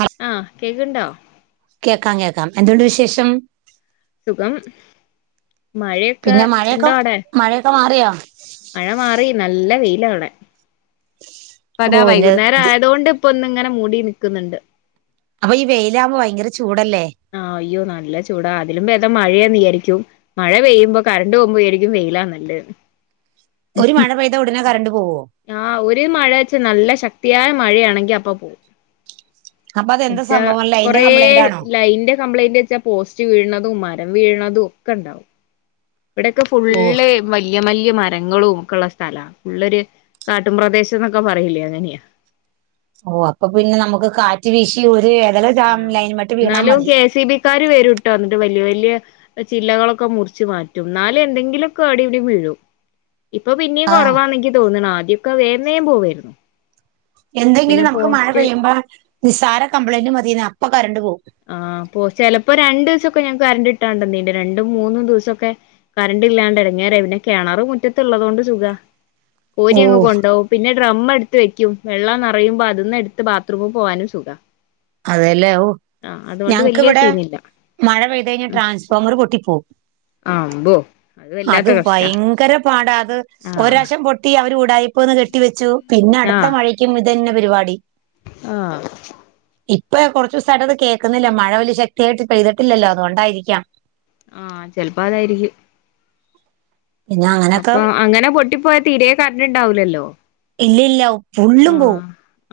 ഹ ആഹ്, കേക്ണ്ടോ? കേക്കാം, കേക്കാം എന്തു ണ്ട് വിശേഷം? സുഖം. മഴയൊക്കെ പിന്നെ മഴയൊക്കെ, ഇണ്ടോ അവിടെ മഴയൊക്കെ മാറിയോ? മഴ മാറി, നല്ല വെയിലാവിടെ. പ്പ ഓ താ എന്റെ വൈകുന്നേരം ഇത് ആയതൊണ്ട്. പ്പൊ ഒന്ന്ങ്ങനെ മൂടി നിക്കുന്നുണ്ട്. അപ്പൊ, ഈ വെയിലാവുമ്പോ ഭയങ്കര ചൂടല്ലേ? ആഹ്, അയ്യോ നല്ല ചൂടാ. അതിലും ബേധം മഴയാന്ന് വിയാരിക്കും. മഴ പെയ്യുമ്പോ കരണ്ട് പോകുമ്പോ വിചാരിക്കും, വെയ്ലാ നല്ല ന്ന്. ഒരു മഴ പെയ്ത ഉടനെ കറണ്ട് പോവോ? ആഹ്, ഒരു മഴയ്ച നല്ല ശക്തിയായ മഴയാണെങ്കി, അപ്പ പോവും. അപ്പൊ അതെന്താ ച്ച സംഭവം ലൈന്റെ കൊറേ. കംപ്ലൈന്റ് ആണോ അയ്ന്റെ കംപ്ലയിന്റ് വെച്ചാ, പോസ്റ്റ് വീഴുണതും, മരം വീഴുണതും ഒക്കെ ണ്ടാവും. ഇവിടെക്കെ ഫുള്ള്. ഓ വല്ല്യ, വല്ല്യ, മരങ്ങളും ഒക്കെ ഉള്ള സ്ഥലാ. ഫുള്ളൊരു കാട്ടും പ്രദേശം എന്നൊക്കെ പറയില്ലേ? അങ്ങനെയാ. ഓഹ്, അപ്പൊ പിന്നെ നമുക്ക് കാറ്റ് വീശി ഒരു എകലചാമ് ലൈൻ മക്ക് വീണാ മതി. കാര് വരുട്ടോ ന്നട്ട് വല്ല്യ, വല്ല്യ. ചില്ലകളൊക്കെ മുറിച്ച്മാറ്റും. ന്നാലും എന്തെങ്കിലുക്കെ അവിടേം വിടേം വീഴും. ഇപ്പൊ, പിന്നെയിം ആ കുറവാന്ന് ഇന്ക് തോന്നണെ. ആദ്യക്കെ വേം, വേം പോവായിരുന്നു. പിന്നെ എന്തെങ്കിലും നമുക്ക് മഴ പോസ്റ്റ് പെയ്യുമ്പോ നിസ്സാര കംപ്ലൈന്റ് മതിന്നേ? അപ്പൊ കറണ്ട് പോവും. ആഹ്, പ്പൊ ചെലപ്പം രണ്ടു ദിവസൊക്കെ ഞങ്ങക്ക് കരണ്ട് കിട്ടാർന്നില്ല. രണ്ടും, മൂന്നും ദിവസൊക്കെ. കറണ്ട് ഇല്ലാണ്ട് ഇടങ്ങേറായി. പിന്നെ കെണറ് മുറ്റത്തള്ളതോണ്ട് സുഖ. ഓ കോരി അങ്ങ് കൊണ്ടോകും. പിന്നെ. ഡ്രം എടുത്ത് വെക്കും. വെള്ളം നറയുമ്പോ അതിന്ന് എടുത്ത് ബാത്റൂമി പോകാനും സുഖ. അതെല്ലേ. ഓ, അതുകൊണ്ട് ഞങ്ങക്ക് വലിയ വിടെ സീനില്ല മഴ പെയ്ത് കഴിഞ്ഞാ, ട്രാൻസ്ഫോർമർ പൊട്ടി പോവും. ആഹ് അമ്പോ അത് വല്ലാത്ത കഷ്ടാ വൈങ്കര പാടാ, അത് ആഹ് ഒരാശം പൊട്ട കിട്ടി, അവരുടായിപ് കെട്ടി വെച്ചു. പിന്നെ അടുത്ത ആഹ് മഴക്കും ഇതെന്നെ പരിപാടി. ആഹ്. ഇപ്പ കുറച്ച് ദിവസായിട്ട് കേക്കുന്നില്ല. മഴ വലിയ ശക്തിയായിട്ട് പെയ്തിട്ടില്ലല്ലോ? അതുകൊണ്ടായിരിക്കാം. ആഹ ചെലപ്പോ അതായിരിക്കും. പിന്നെ അങ്ങനൊക്കെ അപ്പം അങ്ങനെ പൊട്ടിപ്പോയ തീരേ കറന്റ്‌ ഉണ്ടാവുല്ലലോ ഇല്ല ഇല്ല ഫുള്ളും പോവും.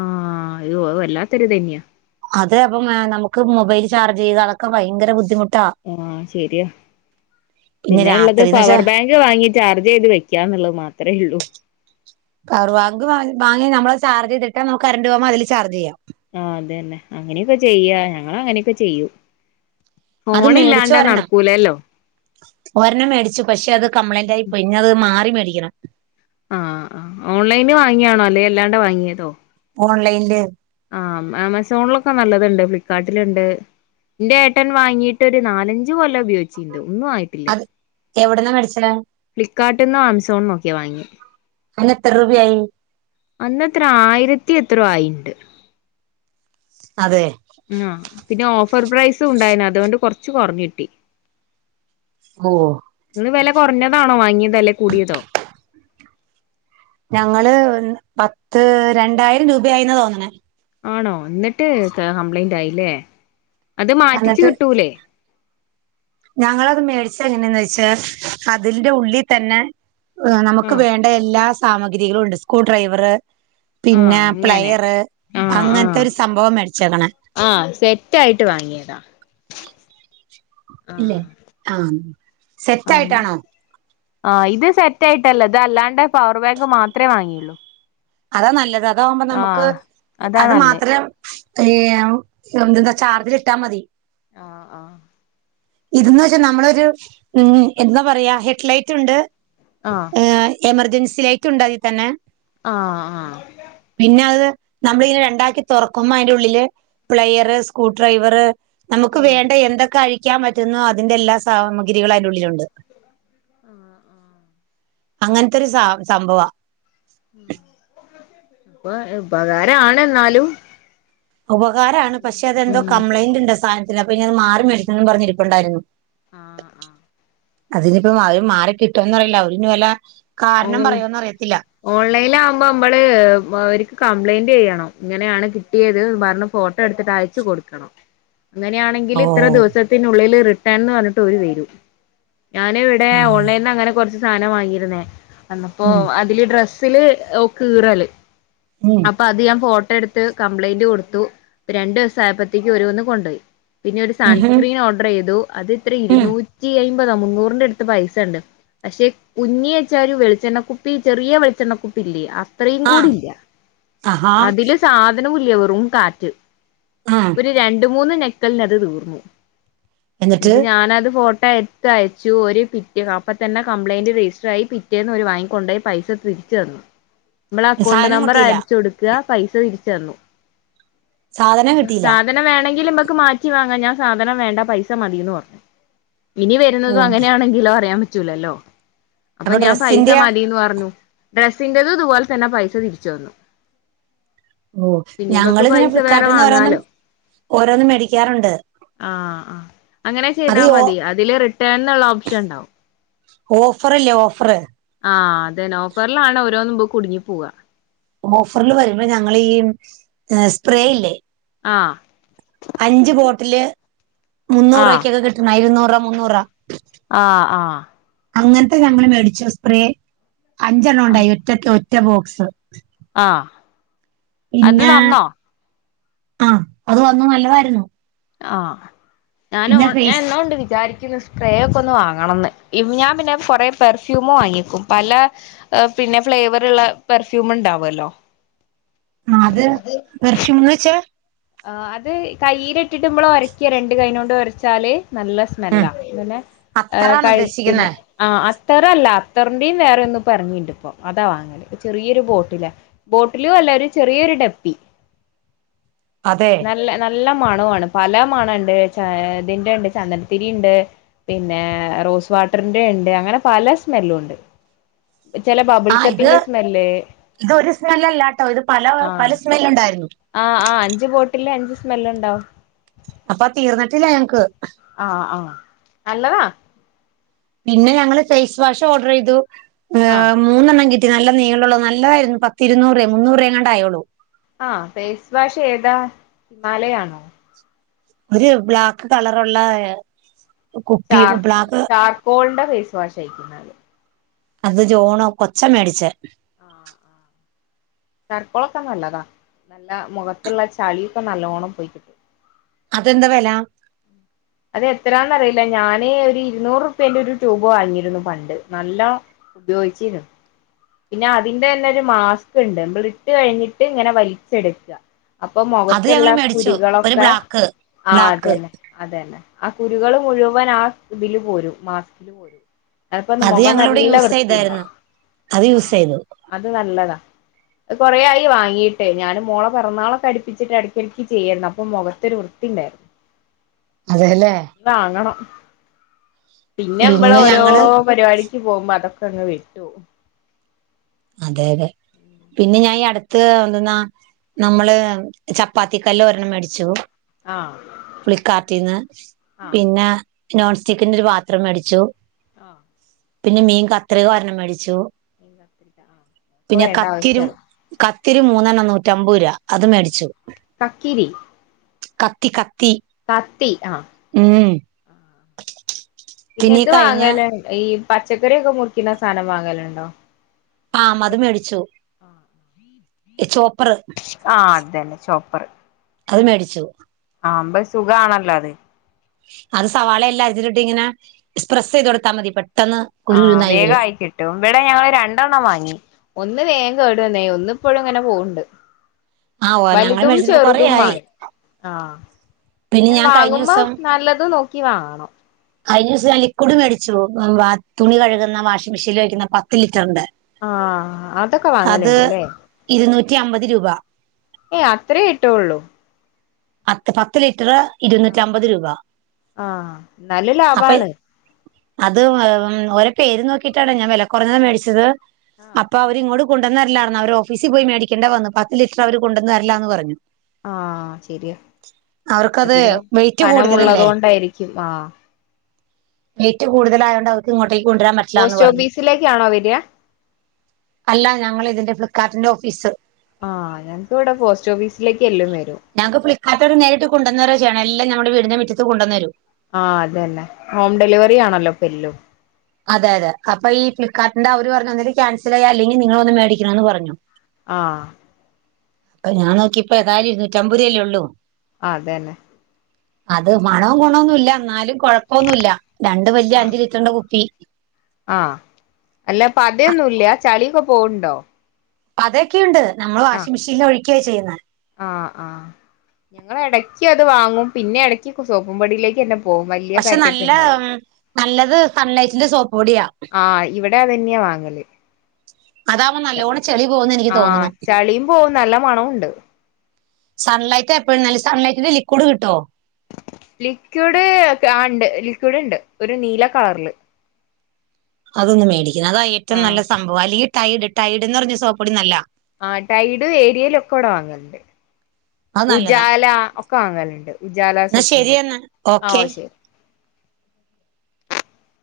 ആഹ, അത് വല്ലാത്തരു ഇത് തന്നയാ അത് അപ്പം നമുക്ക് മൊബൈ ചർജ് ചെയ്യുകാതൊക്കെ ഭയങ്കര ബുദ്ധിമുട്ടാ. ആഹ് ശരിയ പിന്നെ ഉള്ളത് രാത്രിന്ന് വെച്ചാ പവർ ബാങ്ക്. വാങ്ങി ചാർജ് ചെയ്ത് വെക്കാ എന്നുള്ളത് മാത്രഒള്ളൂ. പവർ ബാഗ്ഗ് വാങ്ങി നമ്മൾ ചാർജയ്തിട്ടേ നമക്ക് കറണ്ട് പോകുമ്പോ അതില് ചാർജ് ചെയ്യാം. ആഹ് അത് തന്നെ അങ്ങനെയൊക്കെ ചെയ്യാ ഞങ്ങളങ്ങനെയൊക്കെ ചെയ്യൂ. അത് മേടിച്ചു ഫോണില്ലാണ്ടാ ഒരെണ്ണം നടക്കൂലല്ലോ? ഒരെണ്ണം മേടിച്ചു പക്ഷെ അത് കംപ്ലൈന്റ് ആയി പോയി ഇനി അത് മാറി മേടിക്കണം. ആഹ് ആഹ് ഓൺലൈന് വാങ്ങിയാണോ അല്ലെ അല്ലാണ്ട് വാങ്ങിയതോ? ഓൺലൈൻല്. ആഹ് ആമസോണിലൊക്കെ നല്ലതുണ്ട് ഫ്ലിപ്പ്കാർട്ടിലുണ്ട്. എന്റെ ഏട്ടൻ വാങ്ങിട്ട് ഒരു നാലഞ്ച കൊല ഉപയോഗിച്ചിട്ടുണ്ട് ഒന്നും ആയിട്ടില്ല എവിടന്നാ മേടിച്ച ഫ്ലികാർട്ടന്നോ ആമസോണന്നൊക്കെ വാങ്ങി അതിന് എത്ര രൂപ യായി അന്നത്ര ആയിരത്തി എത്രയോ ആയി ഉണ്ട് അതെ ഉം പിന്നെ ഓഫർ പ്രൈസും ഉണ്ടായിന അതുകൊണ്ട് കൊറച്ച് കൊറഞ്ഞിട്ടി. ഓ ഇന്ന് വില കുറഞ്ഞതാണോ വാങ്ങിയതകൂടിയതോ ഞങ്ങള് പത്ത് രണ്ടായിരം രൂപ ആയിന്ന് തോന്നണ ആണോ എന്നിട്ട് കംപ്ലയിന്റ് ആയില്ലേ അത് മാറ്റിിച്ചു എന്നിട്ട് കിട്ടൂലേ ഞങ്ങളത് മേടിച്ച എങ്ങനെയന്ന് വെച്ചാ അതിന്റെ ഉള്ളിൽ തന്നെ നമുക്ക് ആഹ് വേണ്ട എല്ലാ സാമഗ്രികളും ഉണ്ട് സ്ക്രൂ ഡ്രൈവർ ആഹ് പിന്നെ അങ്ങനെ പ്ലെയർ അങ്ങനത്തെ ഒരു സംഭവം മേടിച്ചക്കണ ആഹ സെറ്റ് ആയിട്ട് വാങ്ങിയതാ ഇല്ലെ ആഹ് ആ സെറ്റ് ആയിട്ടാണോ ആ ഇത് സെറ്റ് ആയിട്ടല്ലോ അത് അല്ലാണ്ട് പവർ ബാങ്ക് മാത്രമേ വാങ്ങിയുള്ളൂ അതാ നല്ലത് അതാകുമ്പോ നമുക്ക് ആഹ് അതാ അത് നല്ലേ മാത്രം ഏ എന്തെന്താ ചാർജില ഇട്ടാ മതി ആഹ ആഹ ഇതന്ന് വെച്ചാൽ നമ്മളൊരു ഉ എന്താ പറയാ ഹെഡ്ലൈറ്റ് ഉണ്ട് ആഹ് ഏ എമർജൻസി ലൈറ്റ് ഉണ്ടോ അതിൽ തന്നെ ആ ആ പിന്നെ അത് നമ്മളിെ രണ്ടാക്കി തുറക്കുമ്പോ അതിന്റെ ഉള്ളില് പ്ലെയർ സ്ക്രൂ ഡ്രൈവറ് നമുക്ക് ആഹ് വേണ്ട എന്തൊക്കെ അഴിക്കാൻ പറ്റുന്നുോ അതിറെ എല്ലാ സാമഗ്രികളും അതിൻള്ളിലുണ്ട് ആഹ ആഹ അങ്ങനത്തെൊരു സ സംഭവാ ഉം [unintelligible] ഉപകരമാണെന്നാലും ഉപകാരമാണ് പക്ഷെ അതെന്തോ ഉം കംപ്ലൈന്റ്ണ്ടോ സാധനത്തിൽ അപ്പ ഇനി അത് മാറി മേടിക്കന്ന് പറഞ്ഞി ഇപ്പുണ്ടായിരുന്നു ആഹ് ആഹ് അതിനിപ്പം അവര് മാറി കിട്ടോന്നറിയില്ല അവരിഞ്ഞി വല്ല കാരണം പറയോന്ന് അറിയത്തില്ല ഓൺലൈനിൽ ആകുമ്പോ നമ്മള് അവർക്ക് കംപ്ലൈന്റ് ചെയ്യണം ഇങ്ങനെയാണ് കിട്ടിയത് പറഞ്ഞ് ഫോട്ടോ ട്ടട്ത്തിട്ട് അയച്ചു കൊടുക്കണം അങ്ങനെയാണെങ്കിൽ ഓ ഇത്ര ദിവസത്തിനുള്ളിൽ റിട്ടേൺ എന്ന് പറഞ്ഞിട്ട് അവര് വരും ഞാന് ഓൺ ഉം ലൈനിൽ അങ്ങനെ കുറച്ചു സാദനം വാങ്ങിയിരുന്നേ അന്ന് പ്പൊ ഉം ഇതില് ഡ്രസ്സില് ഒ കീറല് ങും അപ്പൊ അത് ഞാൻ ഫോട്ടോ എടുത്ത് കംപ്ലയിന്റ് കൊടുത്തു രണ്ടു ദിവസം ആയപ്പോഴത്തേക്ക് ഒരുവന്ന് കൊണ്ടുപോയി പിന്നെ ഒരു ഉം സൺസ്ക്രീൻ ഓർഡർ ചെയ്തു അത് എത്രാ ഉം ഇരുന്നൂ റ്റി അയ്മ്പതോ മുന്നൂറിന്റെ അടുത്ത് പൈസ ഉണ്ട് പക്ഷെ കുഞ്ഞി ച്ചാ ഒരു വെളിച്ചെണ്ണക്കുപ്പി ചെറിയ വെളിച്ചെണ്ണക്കുപ്പി ഇല്ലേ അത്രയും ആഹ് കൂടില്ല ആഹാ അതില് സാധനവുല്ല വെറും കാറ്റ് ആഹ് ഒരു രണ്ട് മൂന്ന് നെക്കലിനത് തീർന്നു എന്നിട്ട് ന്നിട്ട് ഞാനത് ഫോട്ടോ അയ അയച്ചു ഒരു പിറ്റ അപ്പ തന്ന കംപ്ളയിന്റ് രജിസ്റ്റർ ആയി പി- പിറ്റേന്ന് ഓര് വാങ്ങിക്കൊണ്ടോയി പൈസ തിരിച്ചു തന്നു നമ്മള അക്കൗണ്ട് സാധനം നമ്പർ കിട്ടിയില്ല അടിച്ചു കൊടു ക്കാ പൈസ തിരിച്ചന്നു സാധനം കിട്ടിയില്ല സാധനം വേണെങ്കിൽ ഇമ്മക്ക് മാറ്റി വാങ്ങാം ഞാൻ സാധനം വേണ്ട പൈസ മതിയന്ന് പറഞ്ഞു ഇനി വരുന്നതും ഓഹ് അങ്ങനെയാണെങ്കിലോ അറിയാൻ പറ്റൂലല്ലോ അപ്പൊ ഞാൻ പൈസ മതിന്ന് പറഞ്ഞു ഡ്രസ്സിന്റെതും ഇതുപോലെ തന്നെ പൈസ തിരിച്ചു തന്നു ഓഹ് പിന്നീമ്പക്ക് ഞങ്ങളിങ്ങനെ പൈസ വേറെ ഫ്ലിപ്കാർട്ടിന്ന് ഓരോന്നും വാങ്ങാലോ ഓരോന്ന് മേടിക്കാറുണ്ട് ആഹ് ആഹ് അങ്ങനെ അത് ചെയ്താ ഓ മതി അ ഇതില് റിട്ടേണുള്ള ഓപ്ഷൻ ഉണ്ടാവും ഓഫറില്ലേ ഓഫറ് ആഹ് അതെ ഒഫറിലാണ് ഓരോന്നും കുടുങ്ങി പോവ്വാ ഓഫറിൽ വരുമ്പോ ഞങ്ങളി സ്പ്രേ ഇല്ലേ ആഹ് അഞ്ച് ബോട്ടില് മുന്നൂറു ആഹ് രൂപയ്ക്കൊക്കെ കിട്ടണ ഇരുന്നൂറ രൂപ മുന്നൂറൂപ ആഹ് ആഹ് അങ്ങനത്തെ ഞങ്ങൾ മേടിച്ച് സ്പ്രേ അഞ്ചെണ്ണം ആഹ് ഉണ്ടായി ഒറ്റ ഒറ്റ ബോക്സ് ആഹ് അത് പിന്നെ നന്നോ ആഹ് അത് വന്നു നല്ലതായിരുന്നു ആഹ് ഞാനു പിന്നെ ഞാൻ ഫേസ് എന്നോ കൊണ്ട് വിചാരിക്കുന്നു സ്പ്രേ ഒക്കെയൊന്ന് വാങ്ങണോന്ന് ഞാൻ പിന്നെ കൊറേ പെർഫ്യൂമും വാങ്ങിക്കും പല പിന്നെ ഫ്ലേവറുള്ള പെർഫ്യൂം ഉണ്ടാവുമല്ലോ ആഹ് അത് പെർഫ്യൂമെന്ന് വെച്ചാ ആഹ് അത് കൈയ്യിൽ ഇട്ടിട്ട് മ്മള് ഒരയ്ക്ക രണ്ട് കൈയ്യും കൊണ്ട് ഉരച്ചാല് നല്ല ഉം സ്മെല്ലാ ഇങ്ങനെ ഏഹ് അത്തറാണ് ഉദ്ദേശിക്കുന്നേ കഴുത്തില് ആഹ് അത്തറല്ല അത്തറിന്റെയും വേറെ ഒന്നിപ്പെറങ്ങിയിട്ടുണ്ട് ഇപ്പോ അതാ വാങ്ങ ചെറിയൊരു ബോട്ടിലാ ബോട്ടിലും അല്ല ഒരു ചെറിയൊരു ഡപ്പി അതെ ഇല്ല നല്ല മണമാണ് പല മണുണ്ട് ഇതിന്റെ ഉണ്ട് ചന്ദനത്തിരിയുണ്ട് പിന്നെ റോസ് വാട്ടറിന്റെയുണ്ട് അങ്ങനെ പല സ്മെല്ലുമുണ്ട് ചെല ബാ ആഹ് ഇത് ഇതൊരു സ്മെല്ലല്ലാട്ടോ ഇത് പല പല ആഹ് സ്മെല്ലുണ്ടായിരുന്നു ആഹ് ആഹ് അഞ്ച് ബോട്ടില് അഞ്ച് സ്മെല്ലുണ്ടാവും അപ്പൊ തീർന്നിട്ടില്ല ഞങ്ങക്ക് ആഹ് ആഹ് നല്ലതാ പിന്നെ ഞങ്ങള് ഫേയ്സ് വാഷ് ഓർഡർ ചെയ്തു ആഹ് ഏഹ് മൂന്നെണ്ണം കിട്ടി നല്ല നീളുള്ള നല്ലതായിരുന്നു പത്തിരുന്നൂറു രുപയായി മുന്നൂറു രൂപയെങ്ങാണ്ടായുള്ളൂ ആഹ് ഫേയ്സ് വാഷ് ഏതാ ഹിമാലയാണോ ഒരു ബ്ലാക്ക് കളറുള്ള കുപ്പി ചാർക്ക് ബ്ലാക്ക് ചാർക്കോളിന്റെ ഫേയ്സ് വാഷ് അയിരിക്കും എന്നാല് അത് ജോണോ കൊച്ചാ മേടിച്ചെ ആഹ് ആഹ് ചർപ്പോളൊക്കെ നല്ലതാ നല്ല മുഖത്തിലുള്ള ചളിയൊക്കെ നല്ലോണം പോയി കിട്ടും അതെന്താ വില അത് എത്രാന്നറിയില്ല ഞാന് ഒരു ഇരുന്നൂറുപ്യേന്റെ ഒരു ട്യൂബ് വാങ്ങിയിരുന്നു പണ്ട് നല്ല ഉപയോഗിച്ചീന് പിന്നെ അതിന്റെ തന്നെ ഒരു മാസ്ക്കിണ്ട് നമ്മളിട്ട് കഴിഞ്ഞിട്ട് ഇങ്ങനെ വലിച്ചെടുക്കാ അപ്പൊ അത് മുഖത്തുള്ള ഞങ്ങള് മേടിച്ചു ഒരു കുരുകളൊക്കെ ബ്ലാക്ക് ആഹ് ബ്ലാക്ക് അതന്നെ അതന്നെ ആഹ് കുരുകള് മുഴുവൻ ആ ഇതില് പോരും മാസ്കില് പോരും അതിപ്പോ അത് മുഖം ഞങ്ങളിവിടെ നല്ല യൂസ് ചെയ്തായിരുന്നു വൃത്തിയുണ്ടാവും അത് ആ യൂസ് ചെയ്തു അത് നല്ലതാ കുറേയായി വാങ്ങിയിട്ട് ഞാൻ മോളെ പിറന്നാളൊക്കെ അടുപ്പിച്ചിട്ട് ഇടക്കിടക്ക് ചെയ്യായിരുന്നു അപ്പൊ മുഖത്തൊരു വൃ ത്തിയുണ്ടായിരുന്നു അതേല്ലേ വാങ്ങണം. പിന്നെ നമ്മള് ഓരോ പരിപാടി ക്ക് പോകുമ്പോ അതൊക്കെയങ്ങു വിട്ടു പോകും. അതെ അതെ പിന്നെ ഞാൻ ഈ അടുത്ത് എന്തെന്നാ നമ്മള് ചപ്പാത്തികല്ല് ഒരെണ്ണം മേടിച്ചു. ആഹ് ഫ്ലിപ്പ്കാർട്ടിന്ന് ആഹ് പിന്നെ നോൺസ്റ്റിക്കിന്റെ ഒരു പാത്രം മേടിച്ചു ആഹ് പിന്നെ മീൻ കത്രിക ഒരെണ്ണം മേടിച്ചു. മീൻ കത്രിക ആഹ് ഇപ്പൊ പിന്നെ വേണ്ട കത്തിരും ആവശ്യല്ല കത്തിരി മൂന്നെണ്ണം നൂറ്റമ്പത് രൂപ അത് മേടിച്ചു. കക്കിരി കത്തി കത്തി കത്തി ആഹ് ഉം പിന്നെ ഈ ഇത് കഴിഞ്ഞ വാങ്ങല് ഈ പച്ചക്കറി ഒക്കെ മുറിക്കുന്ന സാധനം വാങ്ങലുണ്ടോ? ആഹ് അതും മേടിച്ചു ചോപ്പറ്. ആഹ് അതന്നെ ചോപ്പറ്. അത് മേടിച്ചു. ആമ്പം സുഖാണല്ലോ അത് അത് സവാള എല്ലാം അരിഞ്ഞിട്ടിട്ട് ഇങ്ങനെ പ്രസ് ചെയ്ത് കൊടുത്താൽ മതി പെട്ടെന്ന് ആഹ് കുരുകുരുന്നായി വേഗം വരും ആയി കിട്ടും. ഇവിടെ ഞങ്ങള് രണ്ടെണ്ണം വാങ്ങി. ഒന്ന് വേഗം കേടുവന്നേ. ഒന്ന് ഇപ്പോഴും ഇങ്ങനെ പോകണ്ട് ആ ഓ ഞങ്ങൾ വലുതും മേടിച്ചിട്ട് കൊറേ ചെറുതും ആയി വാങ്ങി ആഹ് പിന്നെ ഞാൻ കഴിഞ്ഞ വാങ്ങുമ്പോ ദിവസം നല്ലത് നോക്കി വാങ്ങണം. കഴിഞ്ഞദിവസം ഞാൻ അല്ലെ ലിക്വിഡു മേടിച്ചു തുണി കഴുകുന്ന വാഷിംഗ് മെഷീനിൽ ഒഴിക്കുന്ന പത്ത് ലിറ്ററിന്റെ ആഹ് അതൊക്കെ അത് വാങ്ങലുണ്ട്ല്ലേ? ഇരുന്നൂറ്റി അമ്പത് രൂപ. ഏയ് അത്രയേ ആയിട്ടുള്ളു. പത്ത് ലിറ്റർ ഇരുന്നൂറ്റി അമ്പത് രൂപ ആഹ് നല്ല അപ്പൊ ലാഭാണ് അത് മ് ഓരോ പേര് നോക്കിട്ടാണ് ഞാൻ വില കുറഞ്ഞത് മേടിച്ചത് അപ്പൊ അവരിങ്ങോട്ട് കൊണ്ടുവന്നരല്ലാണ് അവര് ഓഫീസി പോയിമേടിക്കേണ്ട വന്ന് പത്ത് ലിറ്റർ അവർ കൊണ്ടുവന്നരില്ലന്ന് പറഞ്ഞു ആഹ് ശെരിയാ അവർക്കത് അധികം വെയിറ്റ് കനമുള്ളത് കൂടുതലല്ലേ കൊണ്ടായിരിക്കും ആഹ് വെയിറ്റ് കൂടുതലായൊണ്ട് അവർക്കീങ്ങോട്ടക്ക് കൊണ്ടുവരാൻ പറ്റ് പോസ്റ്റ് ഓഫീസിലേക്കാണോ വരിക? അല്ല ഞങ്ങൾ ഇതിന്റെ ഫ്ലിപ്കാർട്ടിന്റെ ഓഫീസ്. ആഹ് ഞങ്ങൾക്ക് ഇവിടെ പോസ്റ്റ് ഓഫീസിലേക്ക് എല്ലാം വരും. ഞങ്ങക്ക് ഫ്ലിപ്പകർട്ട്കാരിട്ട് നേരിട്ട് കൊണ്ടെന്ന് വരുകയാണ് എല്ലാം ഞങ്ങടെ വീടിന്റെ മുറ്റത്ത് കൊണ്ടുവന്നുതരും. ആഹ് അതന്നെ. ഹോം ഡെലിവറി ആണല്ലോ ഇപ്പോൾ എല്ലും അതെ അതെ അപ്പ ഈ ഫ്ലിപ്പ്കാർട്ടിന്റെ അവര് പറഞ്ഞു ഒന്നെങ്കിൽ ക്യാൻസൽ ചെയ്യാം. അല്ലെങ്കിൽ നിങ്ങൾ വന്ന് മേടിക്കണമന്ന് പറഞ്ഞു. ആഹ് അപ്പ ഞാൻ നോക്കിയപ്പോ ഏതായാലും ഇരുന്നൂറ്റാമ്പത് രൂപയല്ലേ ഉള്ളൂ. ആഹ് അതന്നെ അത് മണവും ഗുണൊന്നുല്ല. എന്നാലും കുഴപ്പമൊന്നുല്ല. രണ്ടു വലിയ ആഹ് അഞ്ചു ലിറ്ററിന്റെ കുപ്പി. ആഹ് അല്ല പതയൊന്നൂല്ല. ചളിയൊക്കെ പോവുണ്ടോ? പത ഒക്കെ ണ്ട് നമ്മള് ആഹ് വാഷിംഗ് മെഷേനിൽ ഒഴുക്കയ ചെയ്യുന്നത് ആഹ് ആഹ് ഞങ്ങ ഇടക്ക് അത് വാങ്ങും പിന്നെ ഇടക്ക് സോപ്പും പൊടിയിലേക്ക് തന്നെ പോവും വലിയ പക്ഷെ പാക്കറ്റ് നല്ല ഉണ്ടാവ ഉം, നല്ലത് സൺലൈറ്റ് ന്റെ സോപ്പ് പൊടിയാ ആഹ് ഇവിടെ അതെന്നെയാ വാങ്ങല് അതാവുമ്പോ നല്ലോണം ചെളി പോകുന്ന് എനിക്ക് ആഹ് തോന്നണു ചളിയും പോവും നല്ല മണൊണ്ട് സൺലൈറ്റ് എപ്പോഴും നല്ലത് സൺലൈറ്റിന്റെ ലിക്വിഡ് കിട്ടോ ലിക്വിഡ് ആണ്ട് ലിക്വിഡ്ണ്ട് ഒരു നീല കളറില് അതൊന്ന് മേടിക്കണം അതാ ആഹ് ഏറ്റവുംനല്ലസംഭവ അല്ലെങ്കി ടൈഡ് ടൈഡ്ന്നറ്ഞ്ഞ സോപ്പൊടി നല്ലാ ആഹ് ടൈഡ് ഏരിയൽ ഒക്കെവിടെ വാങ്ങൽണ്ട് അത് നല്ലതാ ഉജാല ഒക്കെ വങ്ങലുണ്ട് ഉജാല എന്നാ സൊപ്പുംപൊടി ശരിയെന്നാ ഓക്കെ ആഹ് ശരി